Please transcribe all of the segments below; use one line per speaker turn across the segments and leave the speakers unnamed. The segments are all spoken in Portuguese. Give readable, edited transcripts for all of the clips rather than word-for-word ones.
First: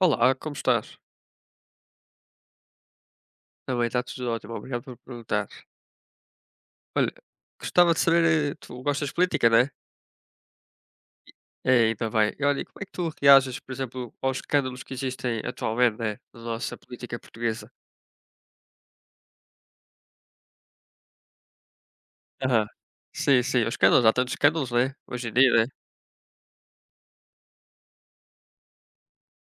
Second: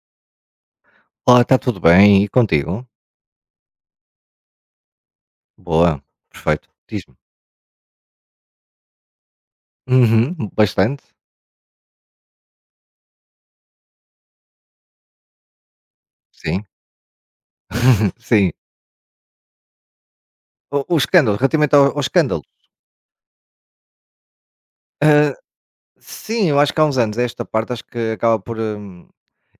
Olá, como estás?
Olá, está tudo bem? E contigo?
Também está tudo ótimo, obrigado por perguntar.
Boa, perfeito.
Olha,
Diz-me.
gostava de saber, tu gostas de política, né?
Uhum, bastante.
É, ainda bem. E olha, e como é que tu reages, por exemplo, aos escândalos que existem atualmente, né? Na
Sim,
nossa política portuguesa?
sim. O escândalo, relativamente ao, ao escândalo.
Aham. Sim, sim, os escândalos, há tantos escândalos, né? Hoje em
Ah,
dia, né?
sim, eu acho que há uns anos esta parte acho que acaba por.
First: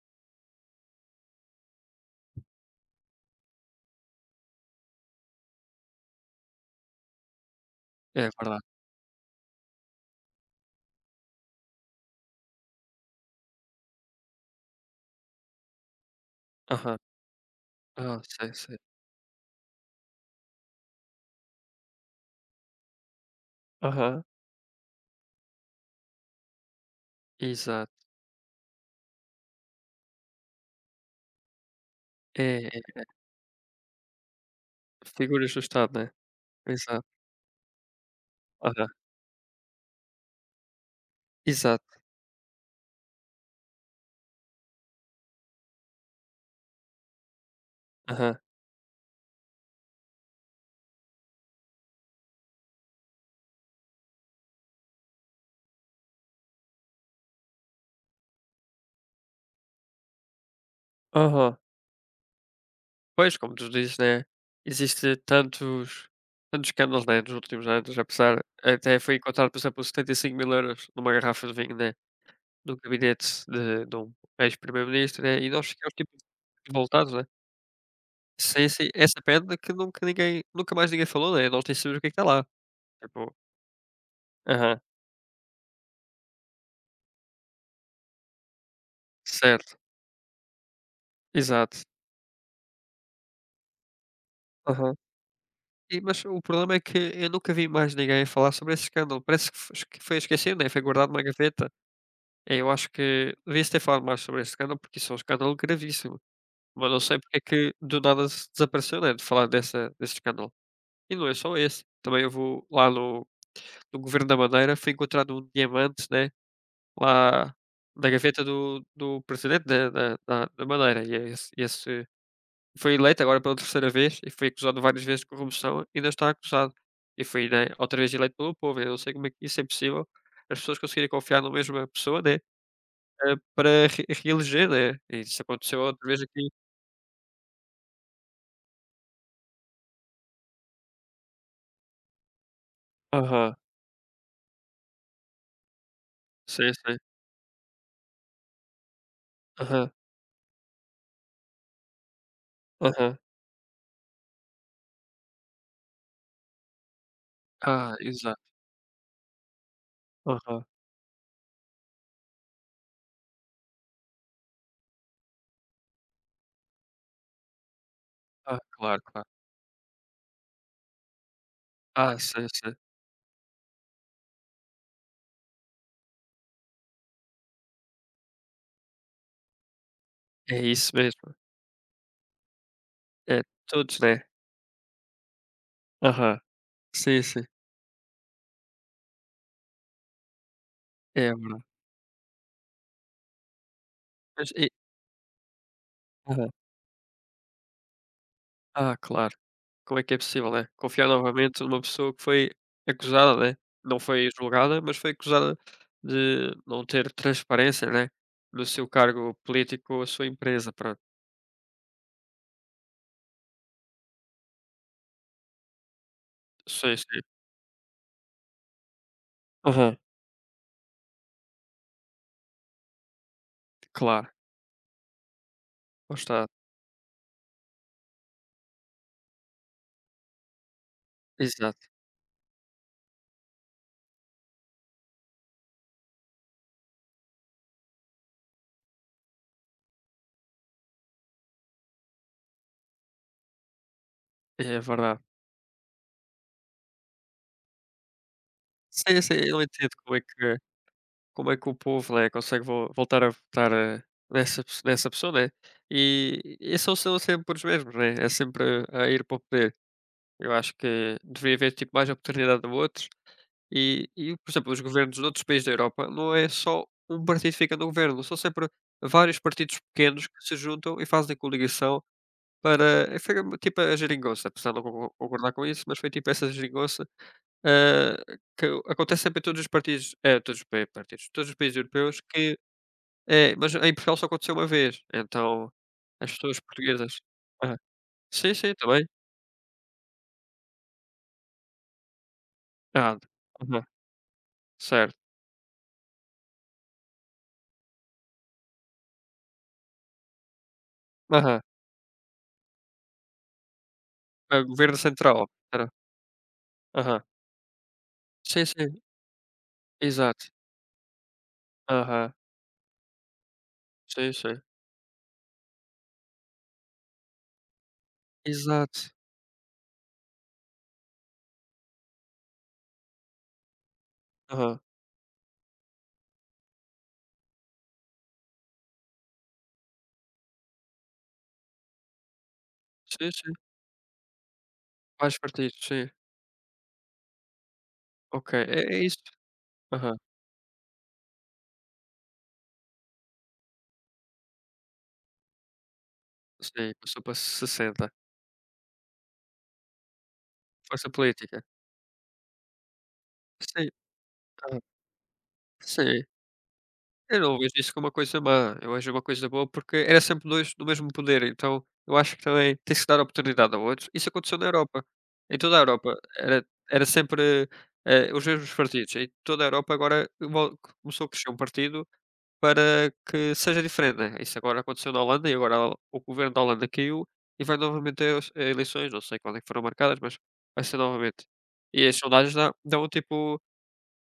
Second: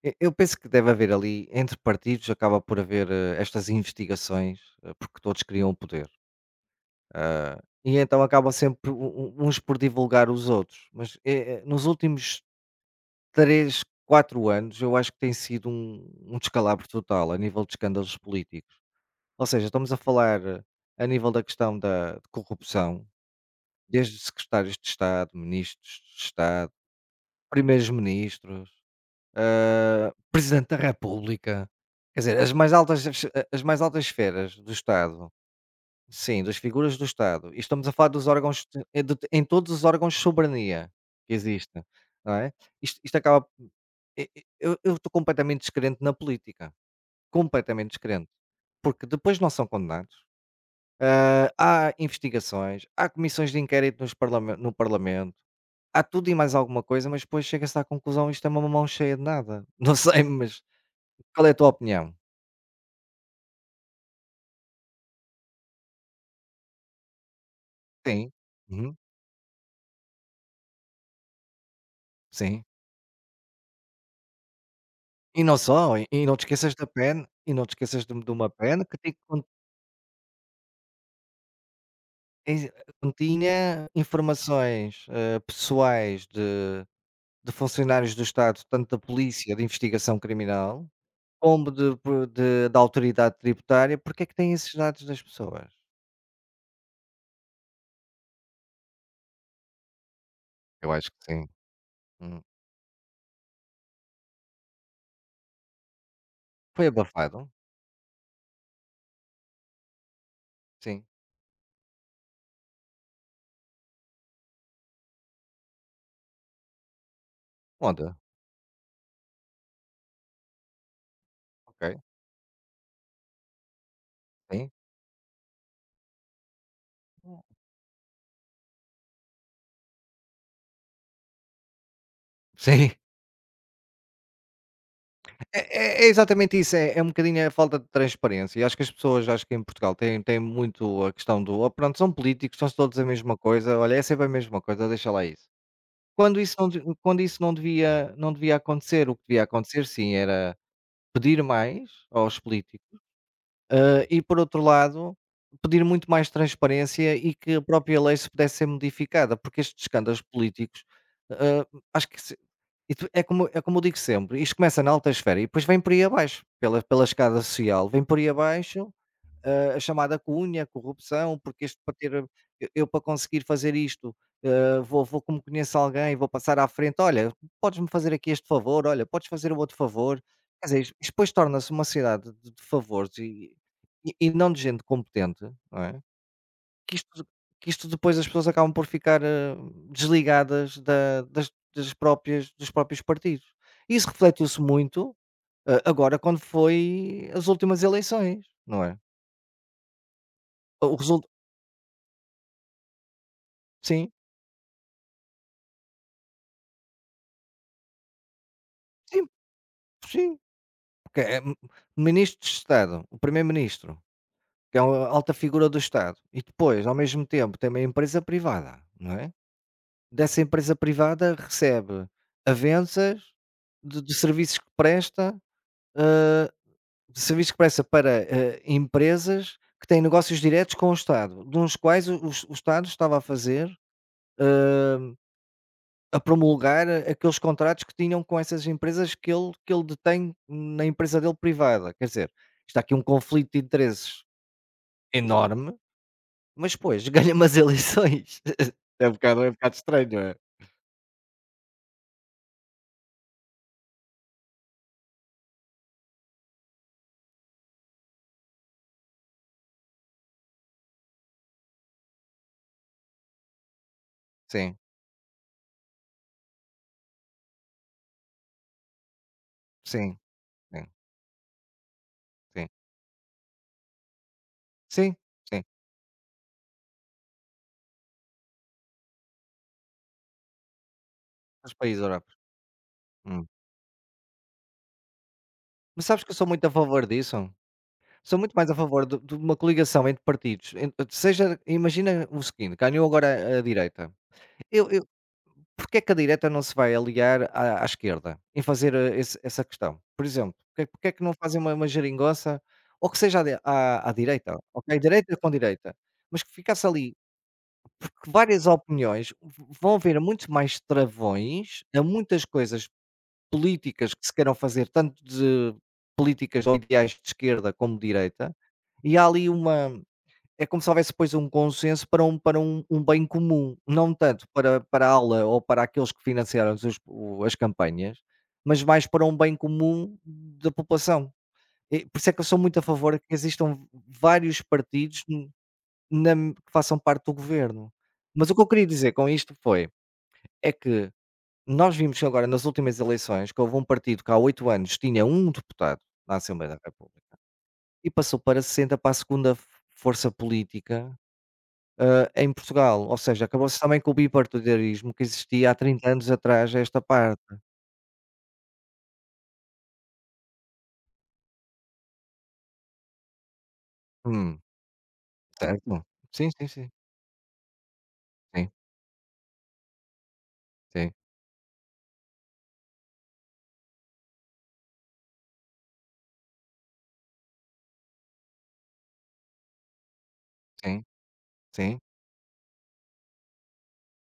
Eu penso que deve haver ali, entre partidos, acaba por haver estas investigações, porque todos queriam o poder. Ah, e então
É
acabam
verdade.
sempre uns por divulgar os outros. Mas nos últimos três, quatro anos, eu acho que tem sido um descalabro
Aham.
total a nível de escândalos
Ah, sim,
políticos.
sim.
Ou seja, estamos a falar a nível da questão da de corrupção, desde
Aham.
secretários de Estado, ministros de Estado, primeiros
Exato.
ministros, presidente da República, quer dizer,
É, é.
as mais altas esferas do Estado,
Figuras do Estado, né?
sim, das figuras do
Exato.
Estado, e estamos a falar dos órgãos,
Aham.
em todos os órgãos de soberania que existem,
Exato.
não é? Isto acaba, eu estou completamente descrente na política, completamente descrente,
Aham.
porque depois não são condenados. Ah, Há investigações, há comissões de inquérito nos no Parlamento, há tudo e mais alguma coisa, mas depois chega-se à conclusão isto é uma mão cheia de nada. Não sei, mas qual é a
Aham.
tua opinião?
Pois, como tu dizes, né, existe tantos escândalos, né, nos últimos anos,
Sim,
apesar
uhum,
até foi encontrado, por exemplo, 75.000 euros numa garrafa de vinho, né,
sim.
no gabinete de um ex-primeiro-ministro, né,
E
e
não
nós ficamos,
só, e
tipo,
e não te esqueças da
revoltados, né.
PEN, e não te esqueças de uma
Sim,
PEN
sim,
que tem-
essa
con-
pedra que nunca ninguém nunca mais ninguém falou, né, nós nem sabemos o que é que está lá,
tem-
tipo
continha
aham,
informações pessoais de- funcionários do Estado, tanto da polícia de
certo,
investigação criminal, como
exato,
de, da autoridade tributária, porque é que tem esses
aham.
dados das pessoas?
E mas o problema é que eu nunca vi mais ninguém falar sobre esse escândalo, parece que fo que foi esquecido, né, foi
Eu
guardado
acho
numa
que sim.
gaveta.
Hum.
É, eu acho que devia-se ter falado mais sobre esse escândalo, porque isso é um escândalo gravíssimo.
Foi
Mas não sei porque é
abafado?
que do nada se desapareceu, né, de falar desse escândalo.
Sim.
E não é só esse. Também eu vou lá no governo da Madeira, foi encontrado um diamante, né, lá na
Onde?
gaveta do presidente da Madeira. E é esse,
Ok,
esse foi eleito agora pela terceira vez e foi
sim.
acusado várias vezes de corrupção, ainda está acusado. E
Hum.
foi, né, outra vez eleito pelo povo. Eu não sei como é que isso é possível. As pessoas conseguirem confiar na mesma pessoa, né?
Sim,
Para re reeleger, né, e isso
é
aconteceu
é
outra
é
vez aqui.
exatamente isso, é um bocadinho a falta de transparência e acho que as pessoas, acho que em Portugal têm muito a questão do: "Oh, pronto, são políticos, são todos a mesma
Aham,
coisa, olha, é sempre a mesma coisa, deixa lá isso". Quando isso não
sim,
de
sim.
quando isso não devia não devia acontecer, o que devia acontecer
Aham,
sim era pedir mais aos políticos.
aham.
E por outro lado, pedir muito mais transparência e que a
Ah,
própria lei se
exato.
pudesse ser modificada, porque estes escândalos
Aham.
políticos, eh, acho que se- e é como eu digo sempre, isto começa na alta esfera e depois vem por aí abaixo, pela escada social, vem por aí
Ah,
abaixo
claro, claro.
a chamada cunha, corrupção, porque este para ter
Ah,
eu
sim, sim.
eu para conseguir fazer isto, vou como conheço alguém, vou passar à frente: "Olha, podes-me fazer aqui este favor? Olha, podes fazer o outro favor?".
É
Quer dizer,
isso
isto
mesmo.
depois torna-se uma cidade de favores
É,
e
todos,
e
né.
e não de gente competente, não é?
Aham.
Que
Sim,
isto
sim.
que isto depois as pessoas acabam por ficar, desligadas da
É
das
verdade.
das próprias dos próprios partidos. Isso
Mas
refletiu-se
e
muito, agora quando
aham.
foi as últimas eleições, não
Ah,
é?
claro. Como é que é possível, né,
O
confiar
resultado
novamente numa pessoa que foi acusada, né, não
sim.
foi julgada, mas foi acusada de não ter transparência, né, no seu
Sim,
cargo político ou a sua
sim,
empresa, pronto.
porque é m ministros de Estado, o primeiro-ministro, que é uma alta figura do Estado, e depois, ao
Sim, sim.
mesmo tempo, tem uma empresa privada, não é?
Aham,
Dessa empresa privada recebe avanças de
claro,
serviços que presta, eh,
lá está.
de serviços que presta para, empresas que têm negócios diretos com o Estado, dos
Exato,
quais o Estado estava a fazer a promulgar aqueles contratos que tinham com essas empresas que ele detém na empresa dele privada. Quer dizer, está aqui um conflito de interesses.
é verdade.
Enorme, mas depois ganha umas eleições.
Sim, sim,
É um
eu
bocado
entendo como
estranho,
é
é?
que como é que o povo, né, consegue vo voltar a votar, nessa pes nessa pessoa, né, e são sempre os mesmos, né, é sempre a ir para o poder. Eu acho que deveria haver, tipo, mais oportunidade a outros e, por exemplo,
Sim,
os governos de outros países da Europa não é só um partido que fica no governo, são sempre vários partidos
sim,
pequenos que se
sim,
juntam e fazem coligação
sim.
para foi tipo a geringonça, apesar de não
Sim,
concordar
sim,
com isso, mas foi tipo essa geringonça. Ah, que acontece sempre em todos os partidos todos os pa partidos, todos os
os
países
países
europeus
europeus.
que
Hum.
é, mas em Portugal só aconteceu uma vez, então
Mas sabes que
as
eu sou
pessoas
muito a favor
portuguesas
disso?
aham.
Sou muito
Sim,
mais
sim,
a
também.
favor de uma coligação entre partidos, en seja imagina o seguinte, ganhou
Ah,
agora a
aham,
direita. Eu
certo.
porque é que a direita não se vai aliar à esquerda em fazer esse essa questão? Por exemplo, porque é que não fazem
Aham.
uma geringonça ou que seja à de à à direita,
É
ok?
governo
Direita
central,
com
era
direita, mas que ficasse ali
aham.
que várias
Sim, sim,
opiniões, v vão haver muitos
exato.
mais travões a
Aham.
muitas coisas políticas que
Sim,
se queiram
sim.
fazer, tanto de políticas ou ideais de esquerda como de direita,
Exato.
e há ali uma é como se houvesse depois um consenso para um para um bem comum, não tanto
Aham.
para a aula ou para aqueles que financiaram os o as campanhas, mas mais para um bem comum da população. E por isso é que eu sou muito a favor
Sim,
que
sim.
existam vários partidos
Mais partidos, sim.
na que façam parte do governo. Mas
Ok,
o que eu queria
é
dizer
isso.
com isto foi,
Aham.
é que nós vimos que agora nas últimas eleições que houve um partido que há 8 anos tinha um deputado na Assembleia da
Sim,
República
passou para
e
60.
passou para 60 para a segunda f força
Força
política,
política.
em Portugal, ou seja, acabou-se
Sim,
também com o
aham.
bipartidarismo que existia há trinta
Sim.
anos atrás a esta
Eu
parte.
não vejo isso como uma coisa má, eu vejo uma coisa boa, porque era sempre 2 do mesmo poder, então eu acho que também tem-se que dar oportunidade a outros. Isso aconteceu
Hum,
na Europa, em toda a
certo.
Europa,
Sim,
era
sim, sim.
era sempre, os mesmos partidos, em toda a Europa agora vol
Sim,
começou a crescer um partido para que seja diferente, né. Isso agora aconteceu na Holanda e agora o governo da Holanda caiu e vai novamente a eleições, não sei quando é que foram marcadas, mas vai ser
sim,
novamente.
sim,
E as sondagens dá dão um tipo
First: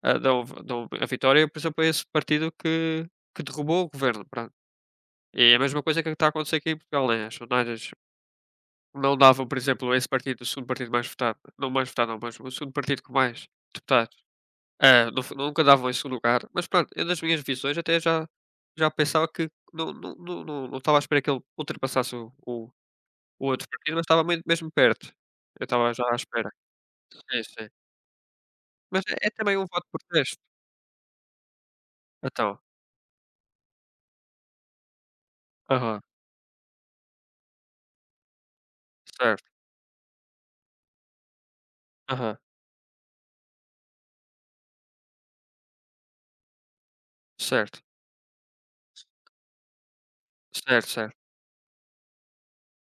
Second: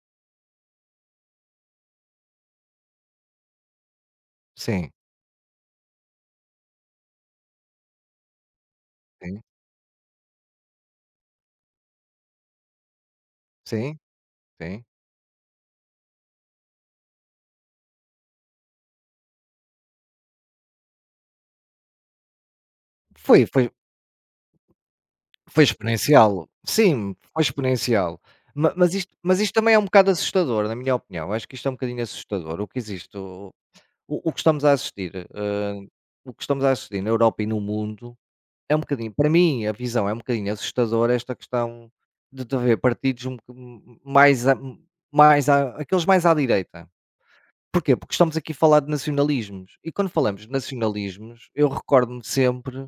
dão a vitória, por exemplo, a esse partido que derrubou o governo, pronto.
sim, sim,
E é a mesma coisa que está a acontecer aqui em Portugal, né, as sondagens não
sim,
davam, por exemplo, esse partido, o segundo partido mais votado não, mas o segundo partido com mais
sim,
deputados,
sim.
nu nunca davam em 2 lugar, mas pronto, eu nas minhas visões até já pensava que não estava à espera que ele ultrapassasse o o
Foi
o
foi
outro partido, mas estava mui mesmo perto.
foi
Eu estava já à
exponencial.
espera.
Sim, foi
Sim, sim.
exponencial. Ma
Mas é
mas isto
também um
também é um
voto por
bocado
teste.
assustador, na minha opinião. Acho que isto é um bocadinho assustador.
Então.
O que existe, o que estamos a assistir,
Aham.
o que estamos a assistir na Europa e no mundo, é um bocadinho para
Certo.
mim, a visão é um bocadinho assustadora esta questão
Aham.
de haver partidos um boc mais a mais a aqueles mais à direita.
Certo.
Porquê? Porque estamos aqui a falar de nacionalismos e quando falamos de
Certo, certo.
nacionalismos, eu recordo-me sempre,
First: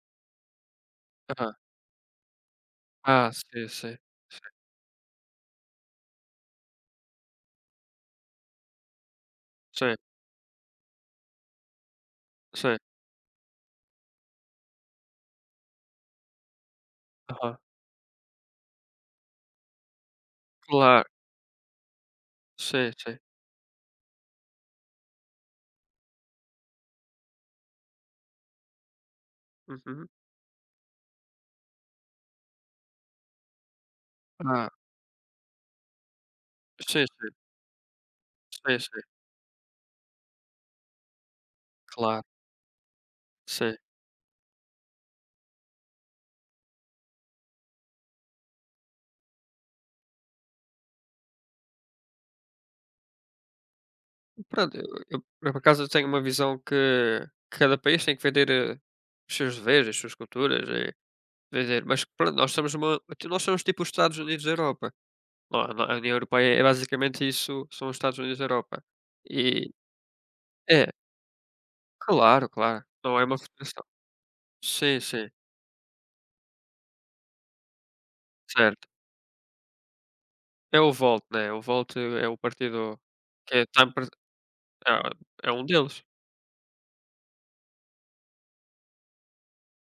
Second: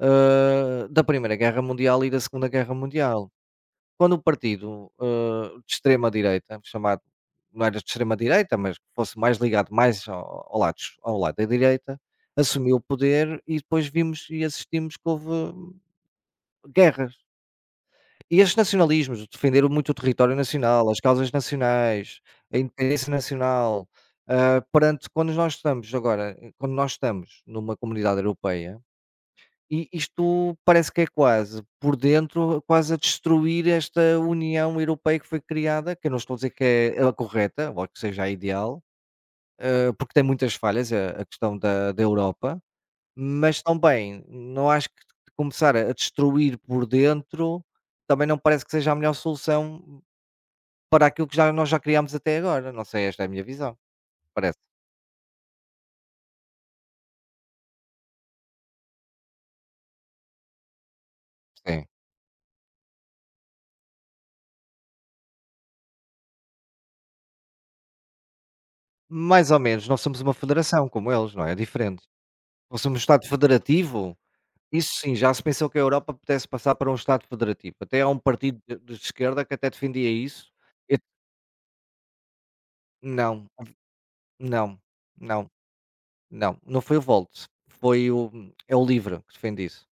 da Primeira
Aham.
Guerra Mundial e da Segunda Guerra Mundial
Ah, sei, sei.
quando o partido, de extrema direita, chamado não era de extrema direita, mas que fosse mais ligado
Sei,
mais ao ao lado es ao lado da direita, assumiu
sei.
o poder e depois vimos e assistimos que houve guerras.
Aham.
E estes nacionalismos defenderam muito o território nacional, as
Claro.
causas nacionais, a
Sei,
independência
sei.
nacional, hã, perante quando nós estamos agora quando nós estamos numa comunidade europeia e
Uhum.
isto parece que é quase, por dentro, quase a destruir esta
Ah,
União Europeia que foi criada, que eu não estou a dizer que é
sei,
a
sei.
correta, ou que seja a
Sei,
ideal,
sei.
porque tem muitas falhas a questão da
Claro,
Europa, mas
sei.
também não acho que começar a destruir por dentro, também não parece que seja a melhor solução para aquilo que já criámos até agora, não sei, esta é a minha visão, parece,
Pronto, eu por acaso eu tenho uma visão que cada país tem que vender, os seus deveres, as suas culturas e vender,
sim.
mas pronto, nós somos tipo os Estados Unidos da Europa. Nó nó a União Europeia é basicamente isso, são os Estados Unidos da Europa.
Mais ou
E
menos, nós somos uma federação
é,
como eles, não é, é diferente.
claro,
Nós
claro.
somos um
Não é
Estado
uma federação.
federativo. Isso
Sim,
sim,
sim.
já se pensou que a Europa pudesse passar para um Estado federativo. Até há um partido de
Certo.
esquerda que até defendia isso.
É o
E
Volt, né, o Volt é o partido
não,
que está
não,
ah,
não,
é um deles.
não. Não foi o Volt, foi o é o LIVRE que defende isso,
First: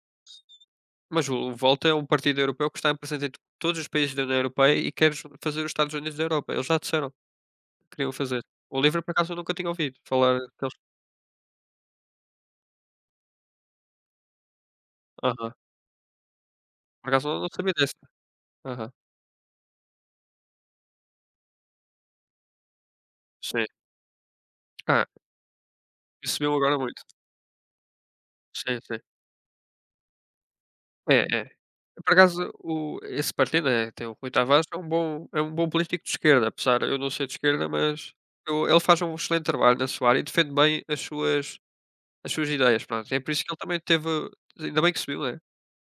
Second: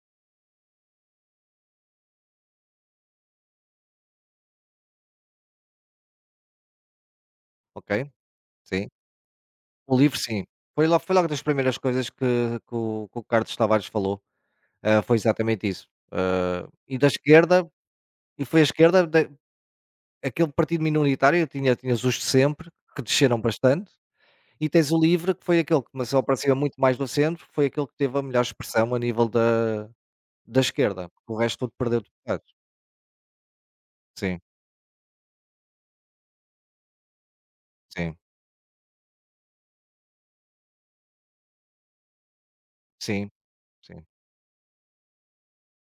Mas o Volt é um partido europeu que está em presente em todos os países da União Europeia e quer ju fazer os Estados Unidos da Europa. Eles já disseram que
ok?
queriam fazer. O
Sim.
LIVRE por acaso eu nunca tinha
O
ouvido
LIVRE
falar
sim.
que eles
Foi logo das primeiras coisas que que o Carlos Tavares falou, foi
aham.
exatamente isso. E da
Por acaso eu não
esquerda
sabia dessa.
e foi a
Aham,
esquerda da aquele partido minoritário, tinha tinhas os de sempre, que desceram
sim.
bastante. E tens o
Ah,
Livre, que foi aquele que começou para
isso
cima
subiu agora
muito mais
muito.
do centro, foi aquele que teve a melhor
Sim,
expressão a
sim.
nível da esquerda,
É,
porque o
é.
resto tudo perdeu
Por
deputados.
acaso o esse partido, tem o Rui
Sim,
Tavares, um bom político de esquerda, apesar eu não ser de esquerda, mas
sim,
eu ele faz um excelente trabalho na sua área e defende bem As suas ideias, pronto. É
sim,
por isso que ele também
sim,
teve ainda bem que subiu, né,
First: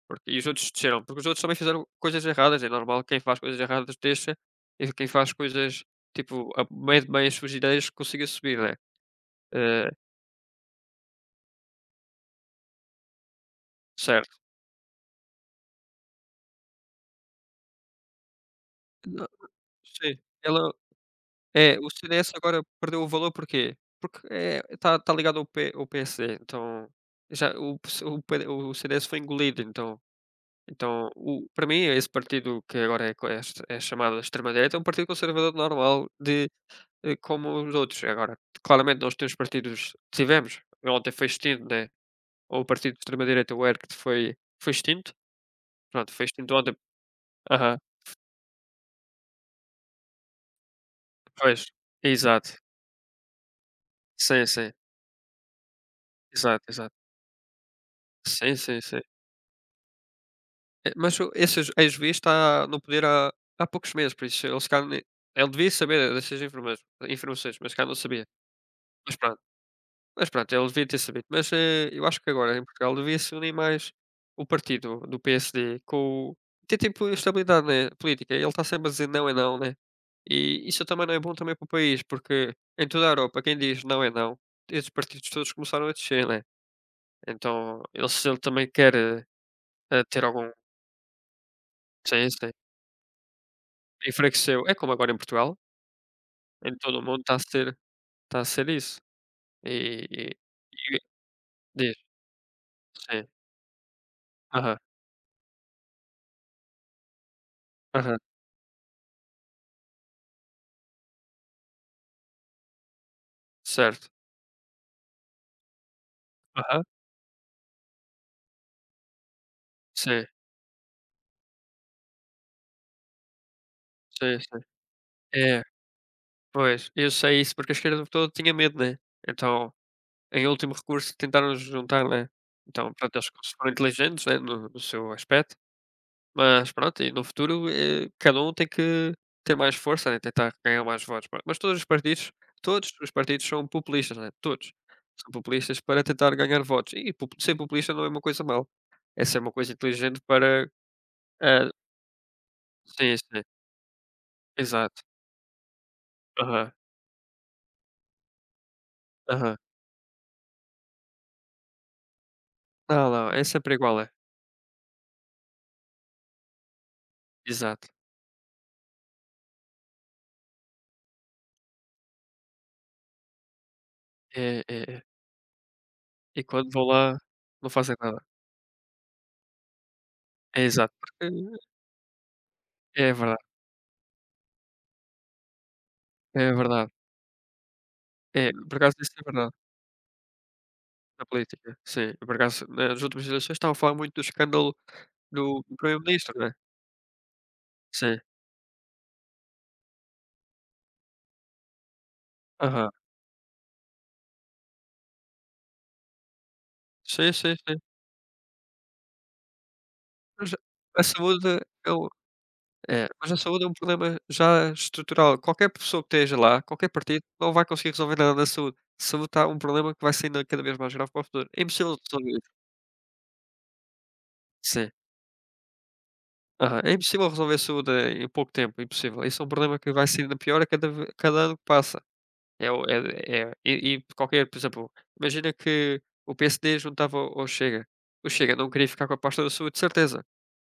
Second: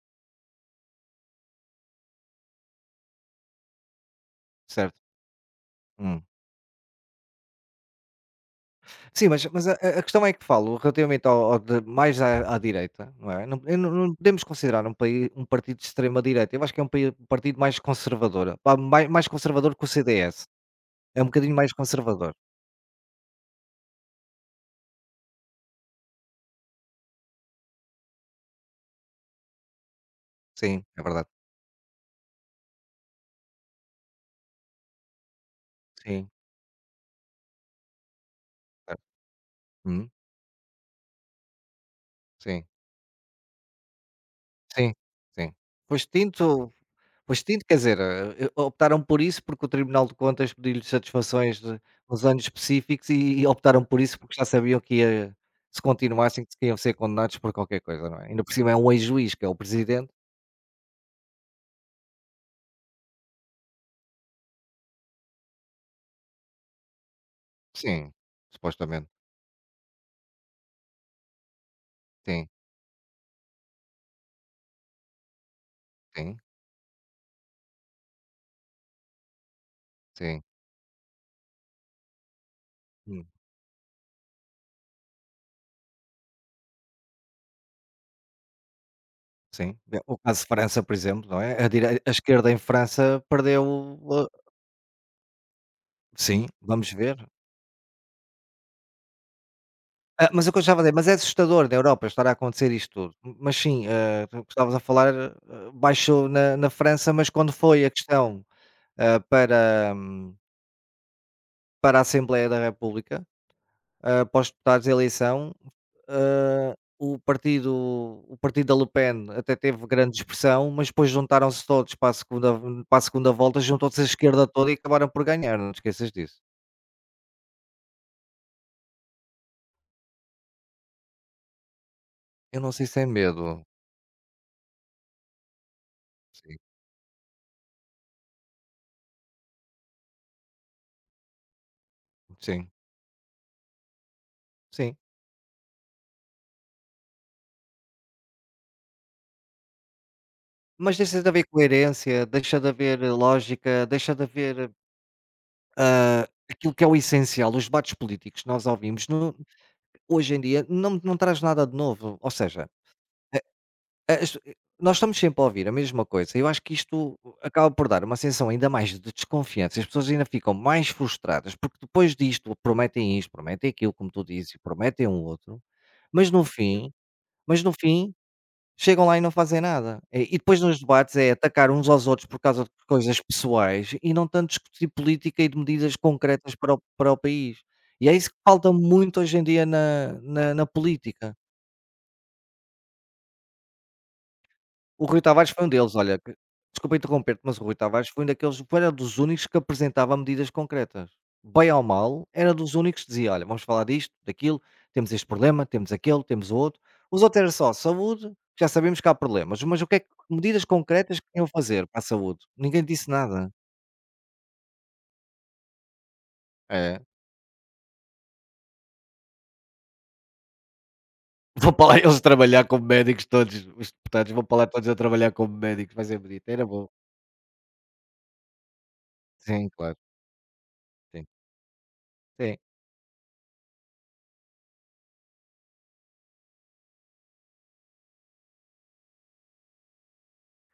porque os outros desceram, porque os outros também fizeram coisas erradas, é normal, quem faz coisas erradas deixa, e
certo.
quem faz coisas,
Hum.
tipo, a meio de meio as suas ideias consiga subir, né.
Sim, mas
Eh,
a questão é que falo relativamente ao de mais à direita, não é? Não eu não
Certo.
podemos considerar um país um partido de extrema direita, eu acho que é um pai um partido mais conservador, pá, mais
Não,
conservador que o
sim,
CDS,
ela
é um bocadinho mais
é, o CDS
conservador.
agora perdeu o valor porquê? Porque, está tá ligado ao PSD, então já o PS o PD o CDS foi engolido, então
Sim, é
então
verdade.
o para mim esse partido que agora é chamado de extrema-direita, é um partido conservador normal
Sim,
como os outros. Agora, claramente
certo.
nós temos partidos
Uhum.
tivemos, ontem foi extinto, né, ou o
Sim,
partido de extrema-direita, o ERC, foi
sim,
extinto,
sim. Pois
pronto, foi extinto
tinto.
ontem.
Pois sim, quer
Aham,
dizer, optaram por isso porque o Tribunal de Contas pediu-lhes satisfações
pois,
de uns anos
exato.
específicos e optaram por isso porque já
Sim, sim,
sabiam que ia se continuassem
exato,
que iam ser
exato.
condenados por qualquer coisa, não é? Ainda por
Sim,
cima é
sim,
um
sim.
ex-juiz que é o presidente.
Mas o esse ju ex-juiz está no poder há poucos meses, por isso ele se calhar nem ele devia saber dessas informações, mas se calhar não
Sim,
sabia,
supostamente.
mas pronto. Mas pronto, ele devia ter sabido. Mas, eu acho que
Sim,
agora em Portugal devia se unir mais o partido do PSD com o
sim,
ter tipo estabilidade, né, política. Ele está sempre a dizer não é não, né?
sim,
E isso também não é bom também para o país, porque em toda a
hum,
Europa quem diz não é não, esses partidos todos começaram a descer, né? Então ele se ele também quer,
sim. É, o
ter
caso de
algum
França, por exemplo, não é? A
senso,
esquerda
né,
em França perdeu, eh
enfraqueceu. É como agora em Portugal,
sim,
em
vamos
todo o mundo
ver.
está a ser isso. E e
Ah, mas é o que eu estava a dizer,
e
mas é assustador na
diz.
Europa estar a acontecer isto tudo.
Sim.
M mas sim, tu estavas
Aham,
a falar, baixou na França, mas quando foi a
aham,
questão, ah, para hum, para a Assembleia da República,
certo.
para os deputados de eleição,
Aham,
o partido da Le Pen até teve grande
sim.
expressão, mas depois juntaram-se todos para a segunda volta, juntou-se a
Sim,
esquerda
sim.
toda e acabaram por ganhar,
É,
não te esqueças disso.
pois, eu sei isso porque a esquerda toda tinha medo, né. Então, em último recurso tentaram juntar, né.
Eu não sei
Então,
se é
pronto, eles
medo.
foram inteligentes, né, no seu aspecto,
Sim,
mas pronto, e no futuro, cada um tem que ter mais força, né, tentar ganhar mais votos, pronto. Mas todos os partidos
sim,
todos os partidos são populistas, né, todos.
sim.
São populistas para tentar ganhar votos e popu ser populista não é uma coisa mal, é ser uma coisa inteligente para,
Mas deixa de haver
hã
coerência, deixa de haver
sim, sim,
lógica, deixa de haver,
exato. Aham,
aquilo que é o essencial. Os debates políticos que nós ouvimos no
aham.
hoje em dia não traz nada de novo, ou seja,
Não, não, é sempre igual, é.
nós estamos sempre a ouvir a mesma coisa. Eu acho que isto acaba por
Exato.
dar uma sensação ainda mais de desconfiança. As pessoas ainda ficam mais frustradas, porque depois disto prometem isto, prometem aquilo, como tu
É,
dizes, e
é, é.
prometem um outro, mas no
E quando vou
fim
lá,
mas
não
no
fazem
fim
nada.
chegam lá e não fazem nada. E depois
É,
nos
exato,
debates
porque
é atacar uns aos outros por causa de
é
coisas
verdade,
pessoais e não tanto discutir política e de medidas
é
concretas
verdade.
para o país. E é isso que
É,
falta
por acaso isso
muito
é
hoje em
verdade,
dia na
na
política.
política, sim. Por acaso, nas últimas eleições estavam a falar muito do escândalo
O Rui Tavares
do
foi um
do
deles, olha que
primeiro-ministro, né.
desculpa interromper-te, mas o Rui Tavares
Sim.
foi um daqueles foi era dos únicos que apresentava medidas concretas. Bem ou mal, era dos
Aham.
únicos que dizia: "Olha, vamos falar disto, daquilo, temos este problema, temos aquele, temos o outro". Os
Sim,
outros era
sim,
só
sim.
saúde, já sabemos que há problemas, mas o que é que
Mas
medidas
a
concretas que iam
saúde
fazer
é
para a
o
saúde? Ninguém disse nada.
é um problema já estrutural. Qualquer pessoa que esteja lá, qualquer
É,
partido, não vai conseguir resolver nada na saúde. Saúde está um problema que vai sendo cada vez mais grave para o futuro. É
vão para
impossível
lá
de
eles
resolver isso.
trabalhar como médicos todos, os deputados vão para lá todos
Sim.
a trabalhar como médicos, vai ser bonito, era
Aham,
bom.
é impossível resolver saúde em pouco tempo, impossível. Isso é um
Sim,
problema que
claro,
vai sendo pior a cada ve
sim,
cada ano que passa.
sim.
É o é é e qualquer por exemplo, imagina que o PSD juntava ao Chega. O Chega não queria ficar com a pasta da saúde, de certeza.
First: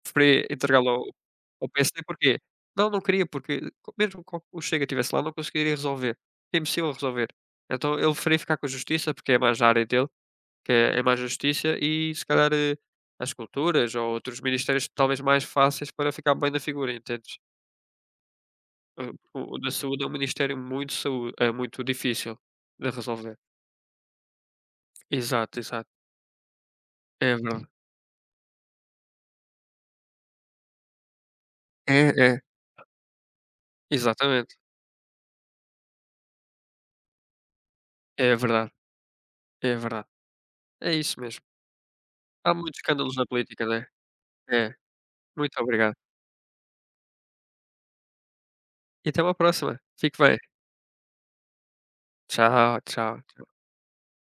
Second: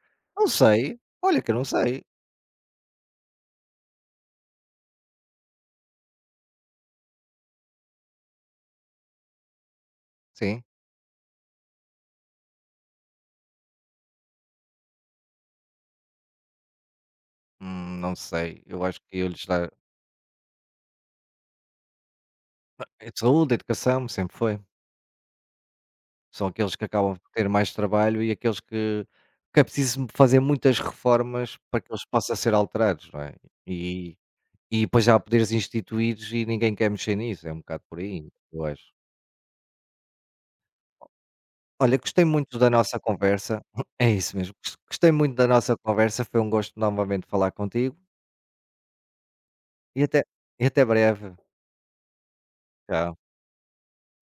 Preferia
Não
entregá-la
sei,
ao
olha que eu não
ao PSD,
sei,
porquê? Não, não queria, porque co mesmo co o Chega estivesse lá, não conseguiria resolver. É impossível resolver. Então ele preferia ficar com a Justiça, porque é mais a área dele
sim.
que é mais a Justiça e se calhar, as Culturas ou outros ministérios talvez mais fáceis para ficar bem na figura, entendes?
Não sei, eu acho
Eh,
que eles
o
dá
da Saúde é um ministério muito saú é muito difícil de
é de
resolver.
saúde, educação, sempre foi.
Exato, exato.
São aqueles que acabam por
É
ter
verdade.
mais trabalho e aqueles que é preciso fazer muitas reformas para que
É,
eles possam
é.
ser alterados, não é? E
Exatamente.
depois já há poderes instituídos e ninguém quer mexer nisso, é um bocado por aí,
É
eu
verdade,
acho.
é verdade. É isso mesmo.
Olha, gostei
Há
muito da
muitos
nossa
escândalos na
conversa.
política, né?
É isso mesmo,
É.
gostei muito da
Muito
nossa
obrigado.
conversa, foi um gosto novamente falar contigo
E até uma próxima.
e
Fique
até
bem.
e até breve.
Tchau,
Tchau.
tchau.